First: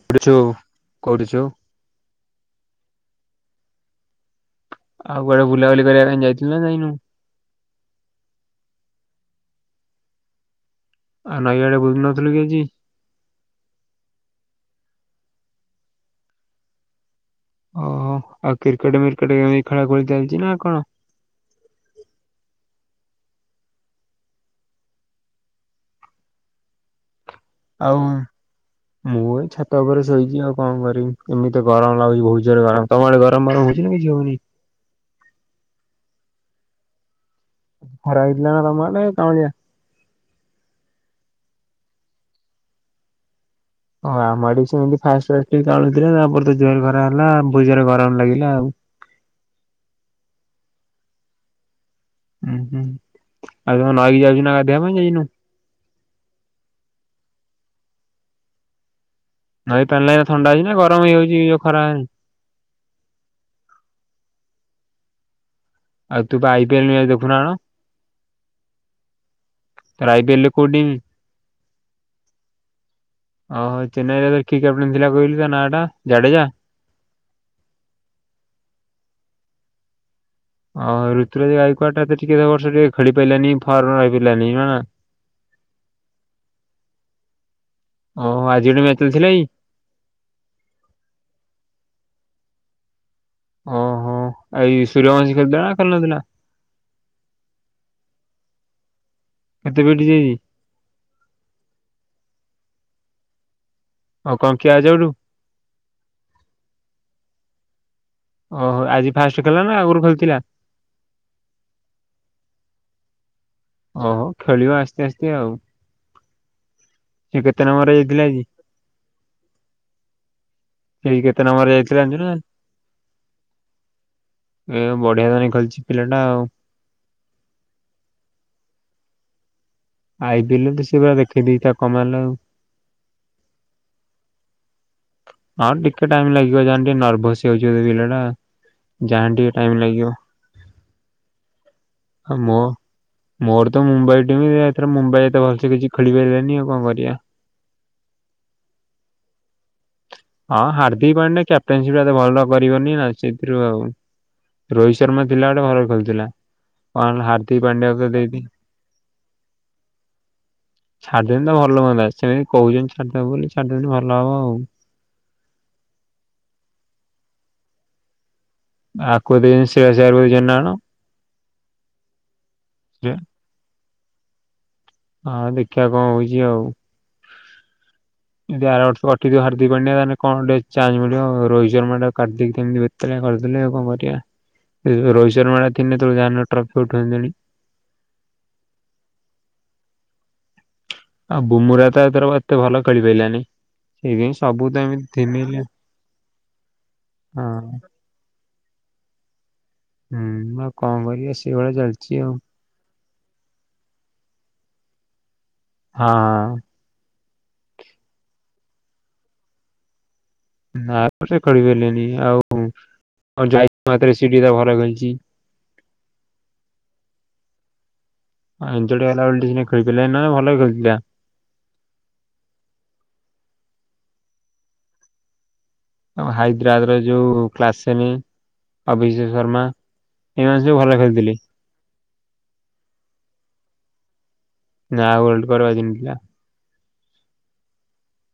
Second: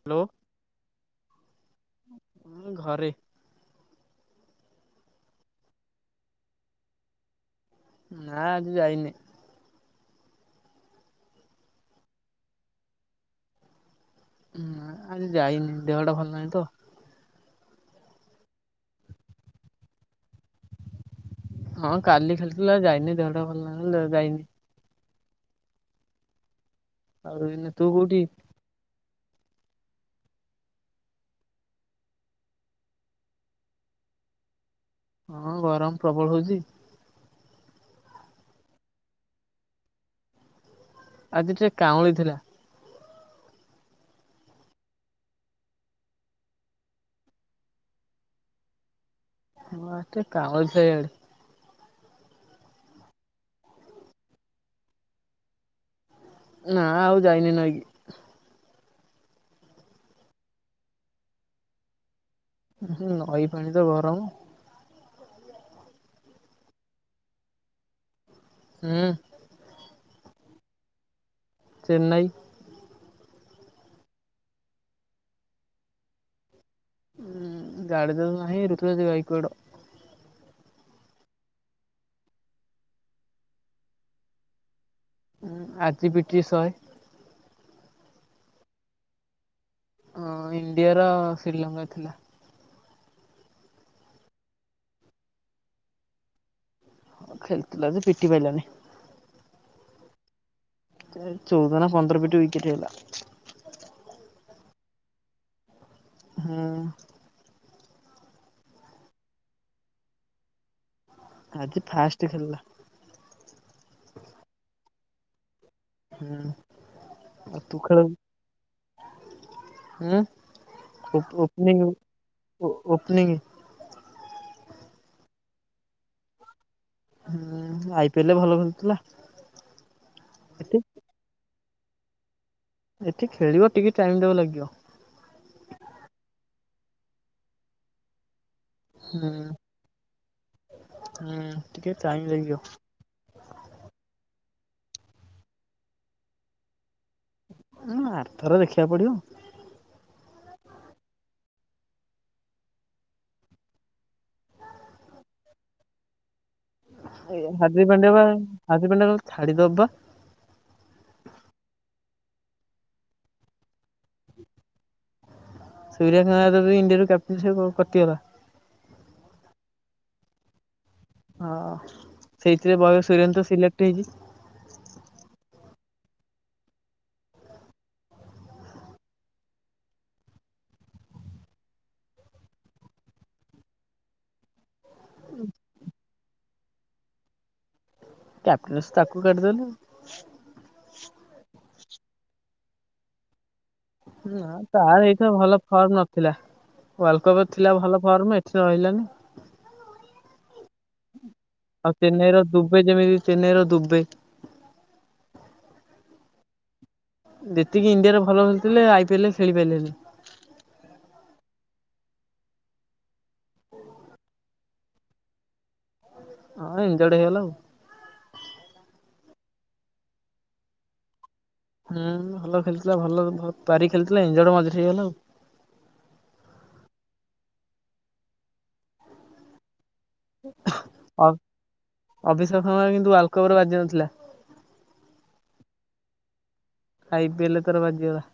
[unintelligible] କରିଛୁ। ଉଁ ଘରେ। ଆଉ କୁଆଡେ ବୁଲାବୁଲି କରିବା ପାଇଁ ଯାଇଥିଲୁ ନା ଯାଇନୁ? ନା ଆଜି ଯାଇନି। ଆଉ ନଇ ଆଡେ ବୁଲୁନଥିଲୁ କି ଆଜି? ଆଜି ଯାଇନି ଦେହ ଟା ଭଲ ନାହିଁ ତ। ଓହୋ ଆଉ କ୍ରିକେଟ ମ୍ରିକେଟ ଏମିତି ଖେଳା ଖେଳି ଚାଲିଛି ନା କଣ? ହଁ କାଲି ଖେଳୁଥିଲୁ ଆଜି ଯାଇନି ଦେହଟା ଭଲ ଲାଗିନ ଯାଇନି। ଆଉ ଏଇନା ତୁ କଉଠି? ମୁଁ ଏ ଛାତ ଉପରେ ଶୋଇଛି ଆଉ କଣ କରିବି ଏମତି ଗରମ ଲାଗୁଛି ବହୁତ ଜରେ ଗରମ ତମ ଆଡେ ଗରମ ଫରମ ହଉଛି ନା କିଛି ହଉନି? ହଁ ଗରମ ପ୍ରବଳ ହଉଚି। ଖରା ହେଇଥିଲା ନା ତମ ଆଡେ କାଉଁଳିଆ? ଆଜି ଟିକେ କାଉଁଳି ଥିଲା। ଓ ଆମ ଆଡେ ବି ସେମତି ଫାଷ୍ଟ ଫାଷ୍ଟ ଟିକେ କାଉଁଳୁଥିଲା ତାପରେ ତ ଜୋର ଖରା ହେଲା ବୋହୁତ ଜୋରେ ଗରମ ଲାଗିଲା ଆଉ। ହଁ ଆଜି ଟିକେ କାଉଁଳିଥିଲା ଇଆଡେ। ହୁଁ ହୁଁ ଆଉ ତମ ନଈକି ଯାଉଛୁ ନା ଗାଧେଇବା ପାଇଁ ଯାଇନୁ? ନା ଆଉ ଯାଇନି ନଈ କି। ନାଇଁ ପାଣିରା ଇନା ଥଣ୍ଡା ହେଇଛି ନା ଗରମ ହେଇଯାଉଛି ଏଇ ଯଉ ଖରା ହେନେ? ହୁଁ ନଈ ପାଣି ତ ଗରମ? ଆଉ ତୁ ପା ଆଇ ପିଏଲ ଦେଖୁନା କଣ? ହୁଁ। ରାଇ ବି, ଲ କଉଡି? ଚେନ୍ନାଇ। ଓହୋ ଚେନ୍ନାଇରେ କି କ୍ୟାପଟେନ୍ ଥିଲା କହିଲୁ ତା ନାଁ ଟା ଜାଡେଜା? ହଁ ଗାଡିତ ନାହିଁ ଭାଇ ଋତୁ ସହ ଯାଇଛି କୁଆଡ। ହଉ ଋତୁରାଜ ୱାଲ୍ଡକପ ତ ଟିକେଦେଖିକି ଏବର୍ଷ ଟିକେ ଖେଳି ପାରିଲାନି ଫର୍ମ ରେ ରହିଁପାରିଲାନି ମା ମା? ହୁଁ ଆଜି ପିଠି ଶହେ। ଓହୋ ଆଜି ଗୋଟେ ମ୍ୟାଚ ଥିଲା କି? ଅ ଇଣ୍ଡିଆର ଶ୍ରୀଲଙ୍କା ଥିଲା। ଓହୋ ଏଇ ସୂର୍ଯ୍ୟଭଞ୍ଜ ଖେଳୁଥିଲା ନା ଖେଳୁନଥିଲା? ଖେଳୁଥିଲା ଯେ ପିଟି ପାଇଲାନି। କେତେ ପିଟିଚି ଆଜି? ଚଉଦ ନା ପନ୍ଦର ୱିକେଟ୍ ହେଲା। ଆଉ କଣ କ୍ୟାଚ ଆଉଟ୍? ହଁ। ଓହୋ ଆଜି ଫାଷ୍ଟ ଖୋଲିଲା ନା ଆଗରୁ ଖେଳିଥିଲା। ଆଜି ଫାଷ୍ଟ ଖେଳିଲା। ଓହୋ ଖେଳିବ ଆସ୍ତେ ଆସ୍ତେ ଆଉ ହୁଁ। ସେ କେତେ ନମ୍ୱର ରେ ଜିତିଲା ଆଜି? ସେଇ ହୁଁ କେତେ ନମ୍ବରରେ ଓପନି ଯାଇଥିଲା ଜାଣିଛୁ ନା? ଓପନିଂ ଏ ବଢିଆ ଜାଇ ଖେଳିଛି ପିଲାଟା ଆଉ। ହୁଁ ଆଇପିଏଲ ଭଲ ଖେଳୁଥିଲା। ଆଇପିଏଲ ରେ ଏଠି ତ ସେଇଭଳିଆ ଦେଖେଇ ଦେଇଚି ତା କମାଲ ଆଉ। ଏଠି ଖେଳିବ ଟିକେ ଟାଇମ ଦବ ଲାଗିବ। ଆଉ ଟିକେ ଟାଇମ ଲାଗିବ ଯାହେଲେ ଟିକେ ନର୍ଭସ ହେଇ ଯାଉଛି ପିଲା ଟା। ଯାହା ହୁଁ ହେଲେ ଟିକେ ଟାଇମ ଲାଗିବ ହୁଁ ଟିକେ ଟାଇମ ଆଉ ଲାଗିବ ମୋ ମୋର ତ ମୁମ୍ବାଇ ଟିମ୍ ଏଥର ମୁମ୍ବାଇ ଏତେ ଭଲସେ କିଛି ଖେଳି ପାରିଲାନି ଆଉ କଣ କରିବା। ହ ଆରଥର ଦେଖିବାକୁ ପଡିବ। ହଁ ହାର୍ଦ୍ଦିକ ପାଣ୍ଡ୍ୟା କ୍ୟାପ୍ଟେନସିପ ଏତେ ଭଲ କରିବନି ନା ସେଥିରୁ ଆଉ। ରୋହିତ ଶର୍ମା ଥିଲା ବେଳେ ଭଲ ଖେଳୁଥିଲା। କଣ ଏ ହାର୍ଦ୍ଦିକ ପାଣ୍ଡ୍ୟାକୁ ତ ପାଣ୍ଡ୍ୟା ବା ଦେଇଦେଇ ହାର୍ଦ୍ଦିକ ପାଣ୍ଡ୍ୟା ବା ଛାଡିଦବ ବା? ଛାଡିଦେଲେ ତ ଭଲ ହୁଆନ୍ତା ସେମିତି କହୁଛନ୍ତି ଛାଡିଦବ ବୋଲି ଛାଡିଦବ ଯଦି ଭଲ ହବ ଆଉ। ସୂର୍ୟ ୟାଦବ ଇଣ୍ଡିଆରୁ କ୍ୟାପ୍ଟେନସିପ୍ ରୁ କଟିଗଲା। ଆକୁ ବି [unintelligible] ହଁ ସେଇଥିରେ ବୟସ ସୁରେନ୍ତ ସିଲେକ୍ଟ ହେଇଛି। ହଁ ଦେଖିବା କଣ ହଉଛି ଆଉ। ଯଦି ଆରବର୍ଷ କଟିଥିବ ହାର୍ଦ୍ଦିକ ପାଣ୍ଡ୍ୟା ତାହେଲେ କଣ ଗୋଟେ ଚାନ୍ସ ମିଳିବ ରୋହିତ ଶର୍ମା ଟାକୁ କାଟି କେମିନ୍ତି କରିଦେଲେ ଆଉ କଣ କରିବା? ରୋହିତ ଶର୍ମା ଥିଲେ ତୁ ଜାଣିନୁ ଟ୍ରଫି ଠେଲିଦେଲି। କ୍ୟାପଟେନ୍ସ ତାକୁ କାଟିଦେଲୁ। ଆଉ ବୁମୁରା ତ ଏଥର ଏତେ ଭଲ ଖେଳି ପାରଲାନି। ନା ତାର ଏଇଥର ଭଲ ଫର୍ମ ନଥିଲା। ୱାର୍ଲଡ କପ୍ ରେ ହଁ। ଥିଲା ଭଲ ଫର୍ମ ଏଇଥିରେ ରହିଲାନି। ହୁଁ ମୁଁ ଆଉ କଣ କରି ସେଇଭଳିଆ ଆଉ ଚାଲିଛି। ଆଉ ଚେନ୍ନାଇର ଦୁବେ ଯେମିତି ଚେନ୍ନାଇ ର ଦୁବେ। ହଁ। ଯେତିକି ଇଣ୍ଡିଆରେ ଭଲ ଖେଳୁଥିଲେ ଆଇ ପିଏଲ ରେ ଖେଳି ପାରିଲେନି। ନା ସେ କରିପାରିଲେନି ଆଉ ଯାଇ ମାତରେ ସିଟି ରେ ଭଲ ଖେଳିଛି। ହଁ ଏଞ୍ଜଡ୍ ହେଇଗଲା ଆଉ। ଏଞ୍ଜଡୁ ହେଲା ବୋଲି ଟିକେ ଖେଲିପରିଲିନି ନା ଭଲ ଖେଳିଥିଲା ହୁଁ ଭଲ ଖେଳୁଥିଲା ଭଲ ପାରି ଖେଳିଥିଲା ଇନଯୋଡ ମଝିରେ ହେଇଗଲା ଆଉ। ଆଉ ହାଇଦ୍ରାବାଦ ଯୋଉ କ୍ଲାସେନି ଅଭିଷେକ୍ ଶର୍ମା। ଏମାନେ ସବୁ ଭଲ ଅ ଖେଳିଥିଲେ। ଅଭିଷେକ ଶର୍ମାର କିନ୍ତୁ ୱାଲକପରେ ବାଜି ନଥିଲା। ନାଆ ଓଲଟ କରେ ବାଜିନଥିଲା। ଆଇପିଏଲ ରେ ତାର ବାଜିଗଲା।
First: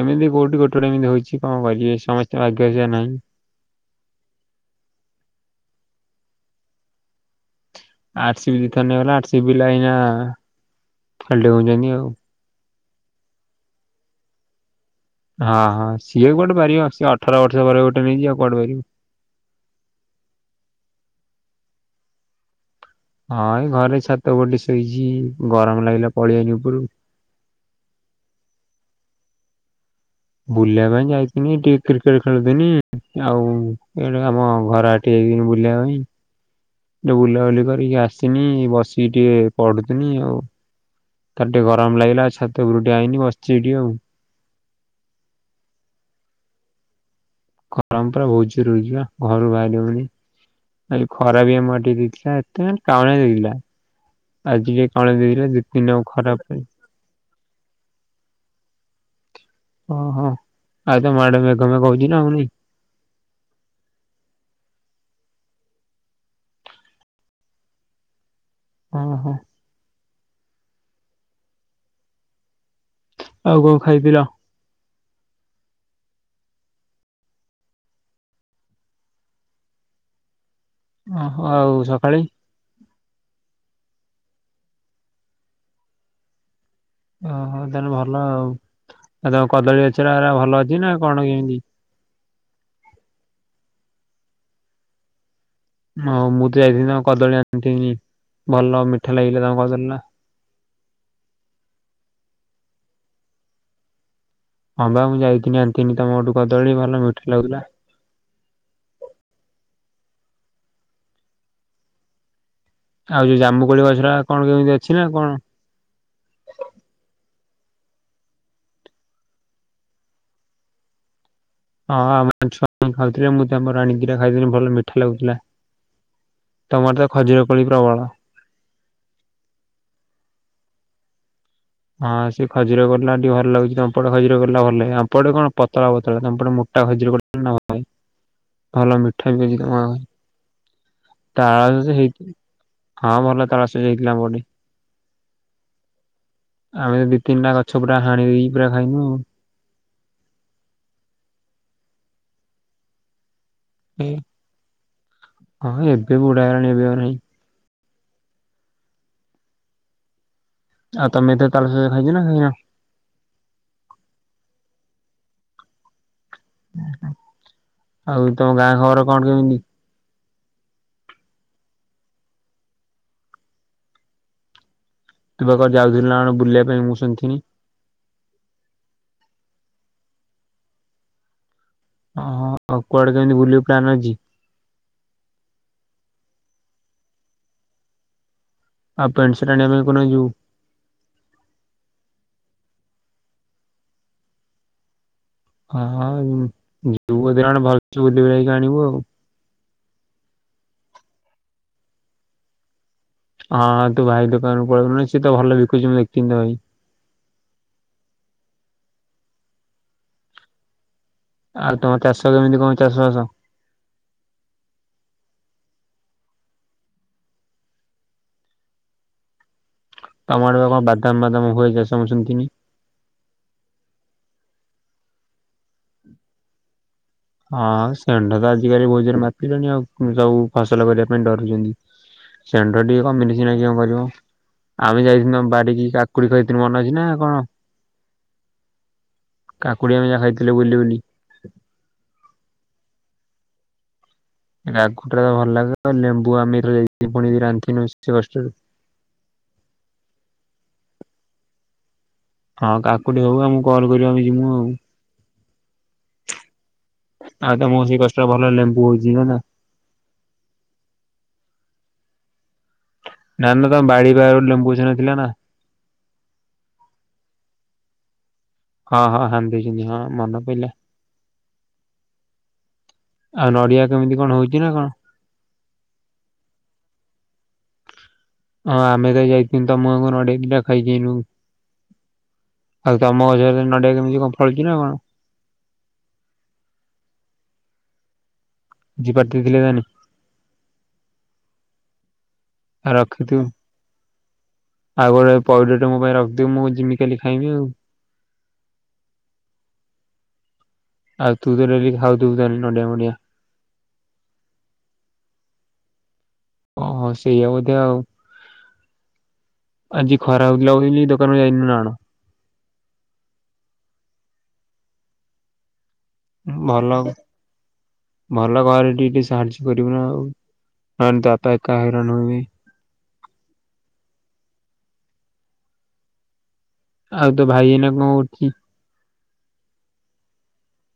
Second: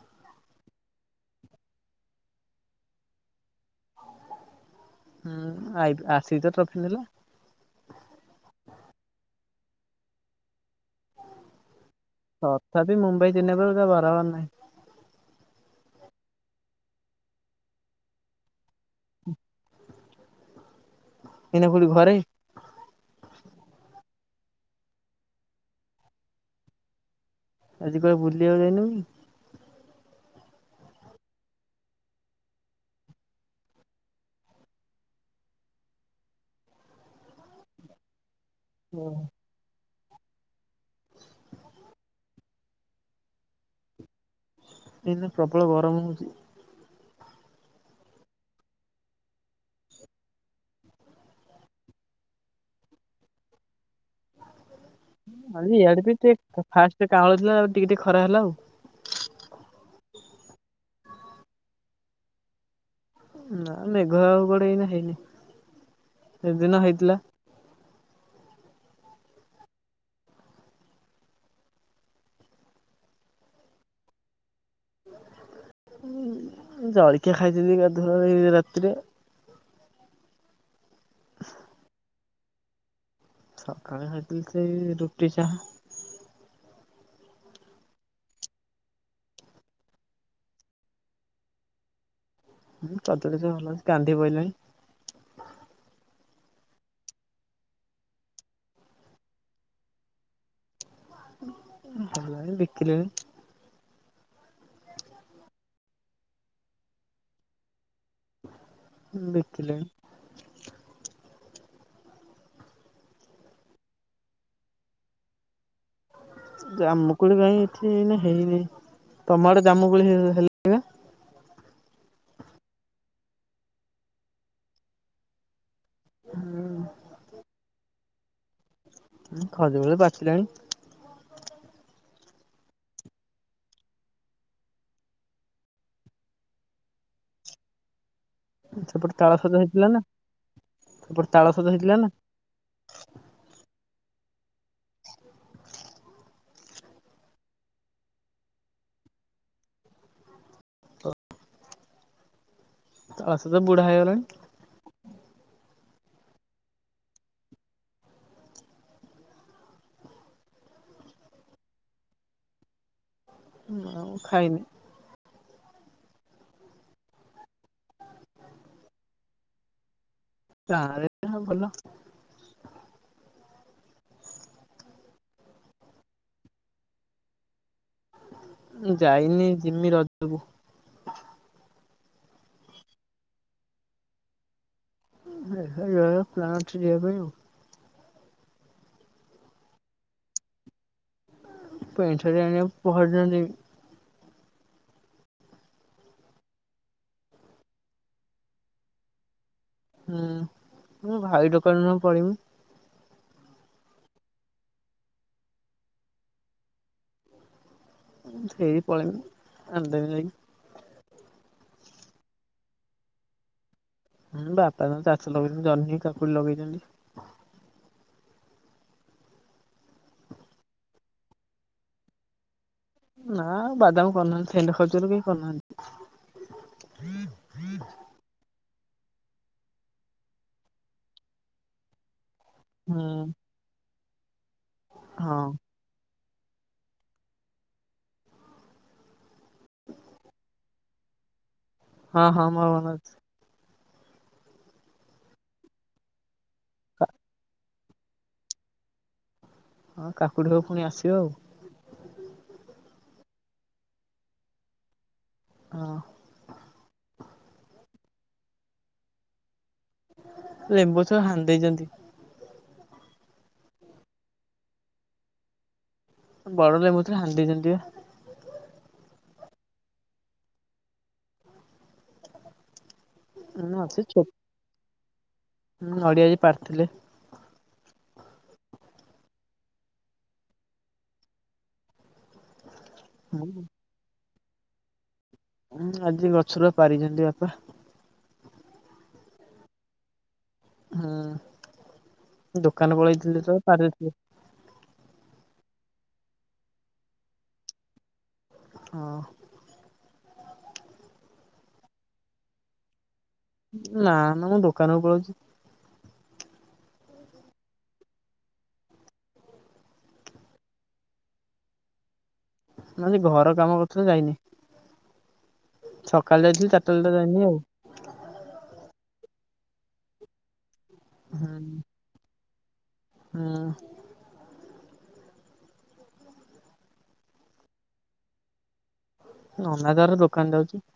ଏମିତି କୋଉଠି ଗୋଟେ ଗୋଟେ ଏମିତି ହୋଇଛି। କଣ କରିବେ ସମସ୍ତେ ଭାଗ୍ୟରେ ସେହା ନାହିଁ। ହୁଁ ଆପି ଆରସିବି ତ ଟ୍ରଫି ନେଲା। [unintelligible] ଆରସିବି ଦିଥର ନେଇଗଲା। ଆରସିବି ପିଲାଏ ଏଇନା ଖାଲି ଡେଉଁଛନ୍ତି ଆଉ। ତଥାପି ମୁମ୍ବାଇ [unintelligible] ବରବାର ନାହିଁ। ହଁ ହଁ ସିଏ ବି କୋଉଠି ପାରିବ। ସିଏ ଅଠର ବର୍ଷ ପରେ ଗୋଟେ ନେଇଚି ଆଉ କୁଆଡେ ପାରିବ। ଏଇନା କୋଉଠି ଘରେ? ହଁ ଏଇ ଘରେ ଛାତ ଉପରେ ଟିକେ ଶୋଇଛି। ଗରମ ଲାଗିଲା ପଳିଆଇଲୀ ଉପରକୁ। ଆଜି କୁଆଡେ଼ ବୁଲିବାକୁ ଯାଇନୁ କି? ବୁଲିବା ପାଇଁ ଯାଇଥିନି। ଟିକେ କ୍ରିକେଟ ଖେଳୁଥିନି। ଆଉ ଏ ଆମ ଘର [unintelligible] ବୁଲିବା ପାଇଁ ଟେକେ ବୁଲାବୁଲି କରିକି ଆସିନି ବସିକି ଟିକେ ପଢୁଥିନି ଆଉ। ତାରେ ଟିକେ ଗରମ ଲାଗିଲା ଛାତ ଉପରକୁ ଟିକେ ଆଇନି ବସିଛି ଏଇଠି ଆଉ। ଏଇନା ପ୍ରବଳ ଗରମ ହଉଛି। ଖରମ ପରା ବହୁତ ଜୋର ହେଇଯିବ ନା? ଘରୁ ବାହାରିହଉନି। କାଲି ଖରା ବି ଆମଟିକେ ଦେଇଥିଲା। ଏତେ କାଉଁଳିଆ ଲାଗିଲା ଆଜି କାଇଁ କାଉଁଳିଆ ଦେଇଥିଲା। ଦୁଇ ତିିନ ଆଉ ଖରାପାଇଁ। ସେ କାଉଁଳ ଥିଲା ଆଉ ଟିକେ ଟିକେ ଖରା ହେଲା ଆଉ। ହଁ ହଁ। ଆଉ ତମ ଆଡେ ମେଘ ମେଘ କହୁଛିି ନା ହଉନି? ନା ମେଘ ଆଉ ଗୋଡେ ଏଇନା ହେଇନି। ସେଦିନ ହେଇଥିଲା। ହଁ ହଁ। ଆଉ କଣ ଖାଇ ପିଲ? ଜଳଖିଆ ଖାଇଥିଲି ଗାଧୁଆବେଲେ ଏଇ ରାତିରେ। ଓହୋ ଆଉ ସକାଳେ? ସକାଳେ ହେ ସେ ରୁଟି ଚାହା। ଓହୋ ତାହେଲେ ଭଲ ଆଉ। ଆ ତମ କଦଳୀ ଗଛ ଗୁରା ଭଲ ଅଛି ନା କଣ କେମିତି? ହଁ କଦଳୀ ଗଛ ଭଲ ଅଛି କାନ୍ଦି ପଇଲାଣି। ଓ ମୁଁ ତ ଯାଇଥିଲି ତମ କଦଳୀ ଆଣିଥିନି। ଭଲ ମିଠା ଲାଗିଲା ତମ କଦଳୀ ଟା। ଭଲ [unintelligible] ହଁ ବା ମୁଁ ଯାଇଥିଲିନି ଆଣିନ୍ତିିନି ତମଘଠୁ କଦଳୀ। ଭଲ ମିଠା ଲାଗୁଥିଲା। ବିକିଲେ ଆଉ ଯୋଉ ଜାମୁକୋଳି ଗଛ ଟା କଣ କେମିତି ଅଛି ନା କଣ? ଜାମୁକଳି କାଇଁ ଏଠି ଏଇନେ ହେଇନି। ତମଆଡେ ଜାମୁକୋଳି ହେ ହେ ହଁ ଆମ ଛୁଆ ଖାଉଥିଲେ। ମୁଁ ତାଙ୍କର ଆଣିକି ଦିଟା ଖାଇଦେଲି। ଭଲ ମିଠା ଲାଗୁଥିଲା। [inaudible] ତମର ତ ଖଜୁରକୋଳି ପ୍ରବଳ। ଖଜୁରୀ କୋଳି ପଚିଲାଣି। ହଁ ସେ ଖଜୁର ଗଲା ଟିକେ ଭଲ ଲାଗୁଛି। ତମପଟେ ଖଜୁର ଗଲା ଭଲ ଲାଗେ। ଆମପଟେ କଣ ପତଳା ପତଳା ତମପଟେ ମୋଟା ଖଜୁର ଗୁ [unintelligible] ଭଲ ସେପଟେ ମିଠା ତାଳ ବି ସଜ ହେଇଥିଲା ନା [unintelligible] ସେପଟେ ତାଳ ହେଇଥିଲା ନା ସଜ ହଁ ଭଲ ତାଳସଜ ହେଇଥିଲା ଅମଘଟି। ଆମେ ଦି ତିନିଟା ଗଛ ପୁରା ହାଣି ଦେଇ ପୁରା ଖାଇନୁ। [unintelligible] ତାଳସଜ ବୁଢ଼ା ଏ ହେଇଗଲାଣି। ହଁ ଏବେ ବୁଢା ହେଇଗଲାଣି। ଏବେ ଆହୁରି ଆଉ ତମେ ତ ତାଲସଜ ଖାଇଛ ନା ଖାଇନା? ନା ମୁଁ ଖାଇନି। ଆଉ ତୋ ଗାଁ ଖବର କଣ କେମିତି? ତାହାଲେ ତ ଭଲ। ତୁ ବା କୁଆଡେ ଯାଉଥିଲୁ ବୁଲିବା ପାଇଁ ମୁଁ ଶୁଣିଥିଲି। ଯାଇନି ଯିମି ରଜକୁ। ଓହୋ ଆଉ କୁଆଡେ କେମିତି ବୁଲିବି ପ୍ଲାନ ଅଛି? ଦେଖାଯାଉ ପ୍ଲାନ ଠିକ୍ ଆଗ ହେଇଯାଉ। ଆଉ ପେଣ୍ଟ ସାର୍ଟ ଆଣିବାକୁ କୋଉଦିନ ଯିବୁ? ପେଣ୍ଟ ସାର୍ଟ ଆଣିବାକୁ ପହରଦିନ ଯିବି। ହଁ ହଁ ଯିବୁ ବୋଧେ କଣ ଭଲସେ ବୁଝି ବାଝିକି ଆଣିବୁ ଆଉ। ହୁଁ ମୁଁ ଭାଇ ଦୋକାନରୁ ପଳେମି। ହଁ ହଁ ତୁ ଭାଇ ଦୋକାନରୁୁ ପଳେଇୁ ସେ ତ ଭଲ ବିକୁଛି ମୁଁ ଦେଖିିନି ତ ଭାଇ। ସେଇ ପଳେଇ ଆଣିଦେବି ଯାଇକି। ଆଉ ତମ ଚାଷ କେମିତି କଣ ଚାଷ ବାସ। ହୁଁ ବାପା ତ ଚାଷ ଲଗେଇଛନ୍ତି ଜହ୍ନି, କାକୁଡି ଲଗେଇଛନ୍ତି। ତମଆଡେ ବା କଣ ବାଦାମ ବାଦାମ ହୁଏ ମୁଁ ଶୁଣିଥିନି। ନା ବାଦାମ କରୁନାହାନ୍ତି ସେଣ୍ଡ ଖାଉଛନ୍ତିବୋଲି କରୁନାହାନ୍ତି। ହଁ ଷେଣ୍ଢ ତ ଆଜିକାଲି ବହୁତ ଜୋରେ ମାତିଲେଣି ଆଉ ସବୁ ଫସଲ କରିବା ପାଇଁ ଡରୁଛନ୍ତି। ଷେଣ୍ଢ ଟିକେ ହୁଁ କମିନେ ସିନା କଣ କରିବ, ଆମେ ହଁ ଯାଇଥିନୁ ଆମ ବାଡିକିା କାକୁଡି ଖାଇଥିଲି ମନ ଅଛି ନା କଣ କାକୁଡି ଆମେ ଯୋଉ ଖାଇଥିଲୁ ବୁଲି ବୁଲି। ହଁ ହଁ ମୋର ମନଅଛି। ରାଗ ଟା ତ ଭଲ ଲାଗେ ଲେମ୍ବୁ ଆମେ ଏଥର ଯାଇକି ପୁଣି ରାନ୍ଧିନୁ ଏତେ କଷ୍ଟରେ। ହଁ କାକୁଡି ତକ ପୁଣି ଆସିବ ଆଉ। ହଁ କାକୁଡ଼ି ହବ ଆମକୁ କଲ୍ କରିମୁ ଆମେ ଯିବୁ ଆଉ। ହଁ। ଆଉ ତମ ସେଇ ଗଛରେ ଭଲ ଲେମ୍ବୁ ହଉଛି ନା ନା। ଲେମ୍ବୁ ଗଛ ହାଣି ଦେଇେଇଛନ୍ତି। ନା ନା ତମ ବାଡି ବାଗରେ ଗୋଟେ ଲେମ୍ବୁ ଗଛଟେ ଥିଲା ନା। ବଡ ଲେମ୍ବୁ ଥିଲା ହାଣି ଦେଇଛନ୍ତି ବା। ହଁ ହଁ ହାଣି ଦେଇଛନ୍ତି ହଁ ମନ ପଇଲା। ଆଉ ହୁଁ ନଡିଆ ଅଛି କେମିତି ଛୋ କଣ ହଉଛି ନା କଣ? ନଡିଆ ଆଜି ପାରିଥିଲେ ହଁ ଆମେ ତ ଯାଇଥିନୁ ତମ ଘରଆଡେ ନଡେଇଟା ଖାଇକିନୁ। ଆଉ ତମ ଗଛରେ ନଡିଆ କେମିତି କଣ ଫଳିଛି ନା କଣ? ହୁଁ ଆଜି ଗଛରୁ ପାରିଛନ୍ତି ବାପା। ଯିବା [unintelligible] ହୁଁ ଆଉ ଦୋକାନ ରଖିଥିବୁ। ପଳେଇଥିଲି ତ ପାର ଆଉ ଗୋଟେ ପଇଡଟେ ମୋ ପାଇଁ ରଖଥିବୁ, ମୁଁ ଯିମି କାଲି ଖାଇବି ଆଉ। ହଁ। ଆଉ ତୁ ତ ଡେଲି ଖାଉଥିବୁ ନଡିଆ ମଣ୍ଡିଆ। ନା ନା ମୁଁ ଦୋକାନକୁ ପଳଉଛି। ଓହୋ ସେଇଆ ବୋଧେ ଆଉ। ଆଜି ଖରା ହଉଥିଲା ବୋଲି ଦୋକାନରୁ ଯାଇନୁ ନା କଣ? ଘର କାମ କରୁଥିଲ ଯାଇନି ସକାଳେ ଯାଇଥିଲି ଭଲ ଚାରିଟା ଲେ ତ ଯାଇନି ଆଉ। ଭଲ ଘରେ ଟିକେ ଟିକେ ସାହାଯ୍ୟ କରିବୁ ନା ଆଉ ନହଲେ ତ ବାପା ଏକା ହଇରାଣ ହେବେ। ହୁଁ। ଆଉ ତୋ ଭାଇ ଏଇନା କଣ କରୁଛି? ନନା ତାର ଦୋକାନ ଯାଉଛି।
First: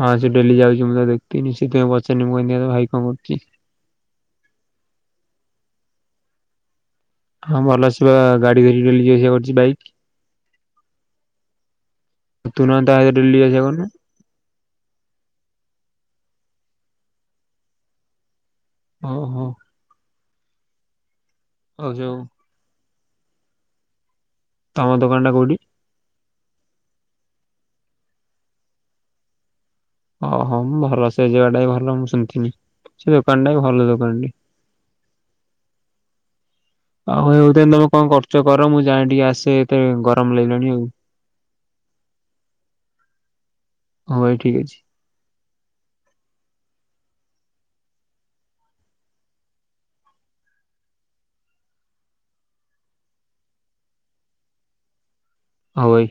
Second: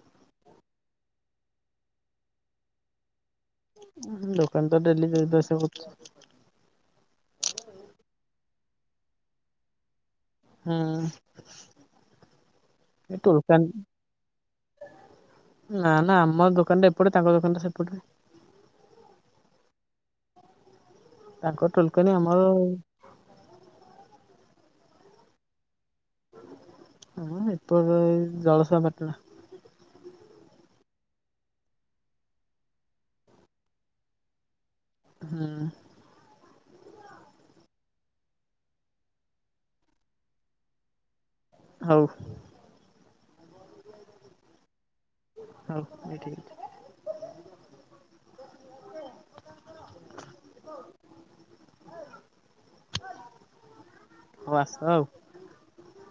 ହଁ ସେ ଡେଲି ଯାଉଛି ମୁଁ ତ ଦେଖଥିଲି ସେଥିପାଇଁ ପଚାରନି ମୁଁ ତୋ ଭାଇ କଣ କରୁଛି। ଦୋକାନ ତ ଡେଲି ଯିବା ଆସିବା କରୁଛି ଆଉ। ହଁ ଭଲ ସେବା ଗାଡି ଧରି ଯିବା ଆସିବା କରୁଛି ବାଇକ୍ ହୁଁ [unintelligible] ତୁ ନହେଲେ ତା ସହିତ ଡେଲି ଯିବା ଆସିବା କରୁନୁ। ନା ନା ଆମ ଦୋକାନଟା ଏପଟେ, ତାଙ୍କ ଦୋକାନଟା ସେପଟେ। ଓହୋ ତାଙ୍କ ଆଉ ଟଲକାନୀ ଯୋଉ ଆମର ତମ ଦୋକାନ ଟା କୋଉଠି ଆ ଏପ ଜଳସ ପଟଣା ଓହୋ ମୁଁ ଭଲ ସେ ଯିଗା ଟା ବି ଭଲ ମୁଁ ଶୁଣିଥିନି ସେ ଦୋକାନ ଟା ବି ଭଲ ଦୋକାନଟି ହଁ ଆଉ ହେଉଥା ତମେ କଣ କରୁଛ କର ମୁଁ ଯାଏ ଟିକେ ଆସେ ଏତେ ଗରମ ଲାଗିଲାଣି ଆଉ ହଉ ହଁ ଭାଇ ଠିକ ଅଛି ହଉ ଭାଇ ଠିକ ଅଛି ହଉ ଆସ ଆଉ ହଉ ଭାଇ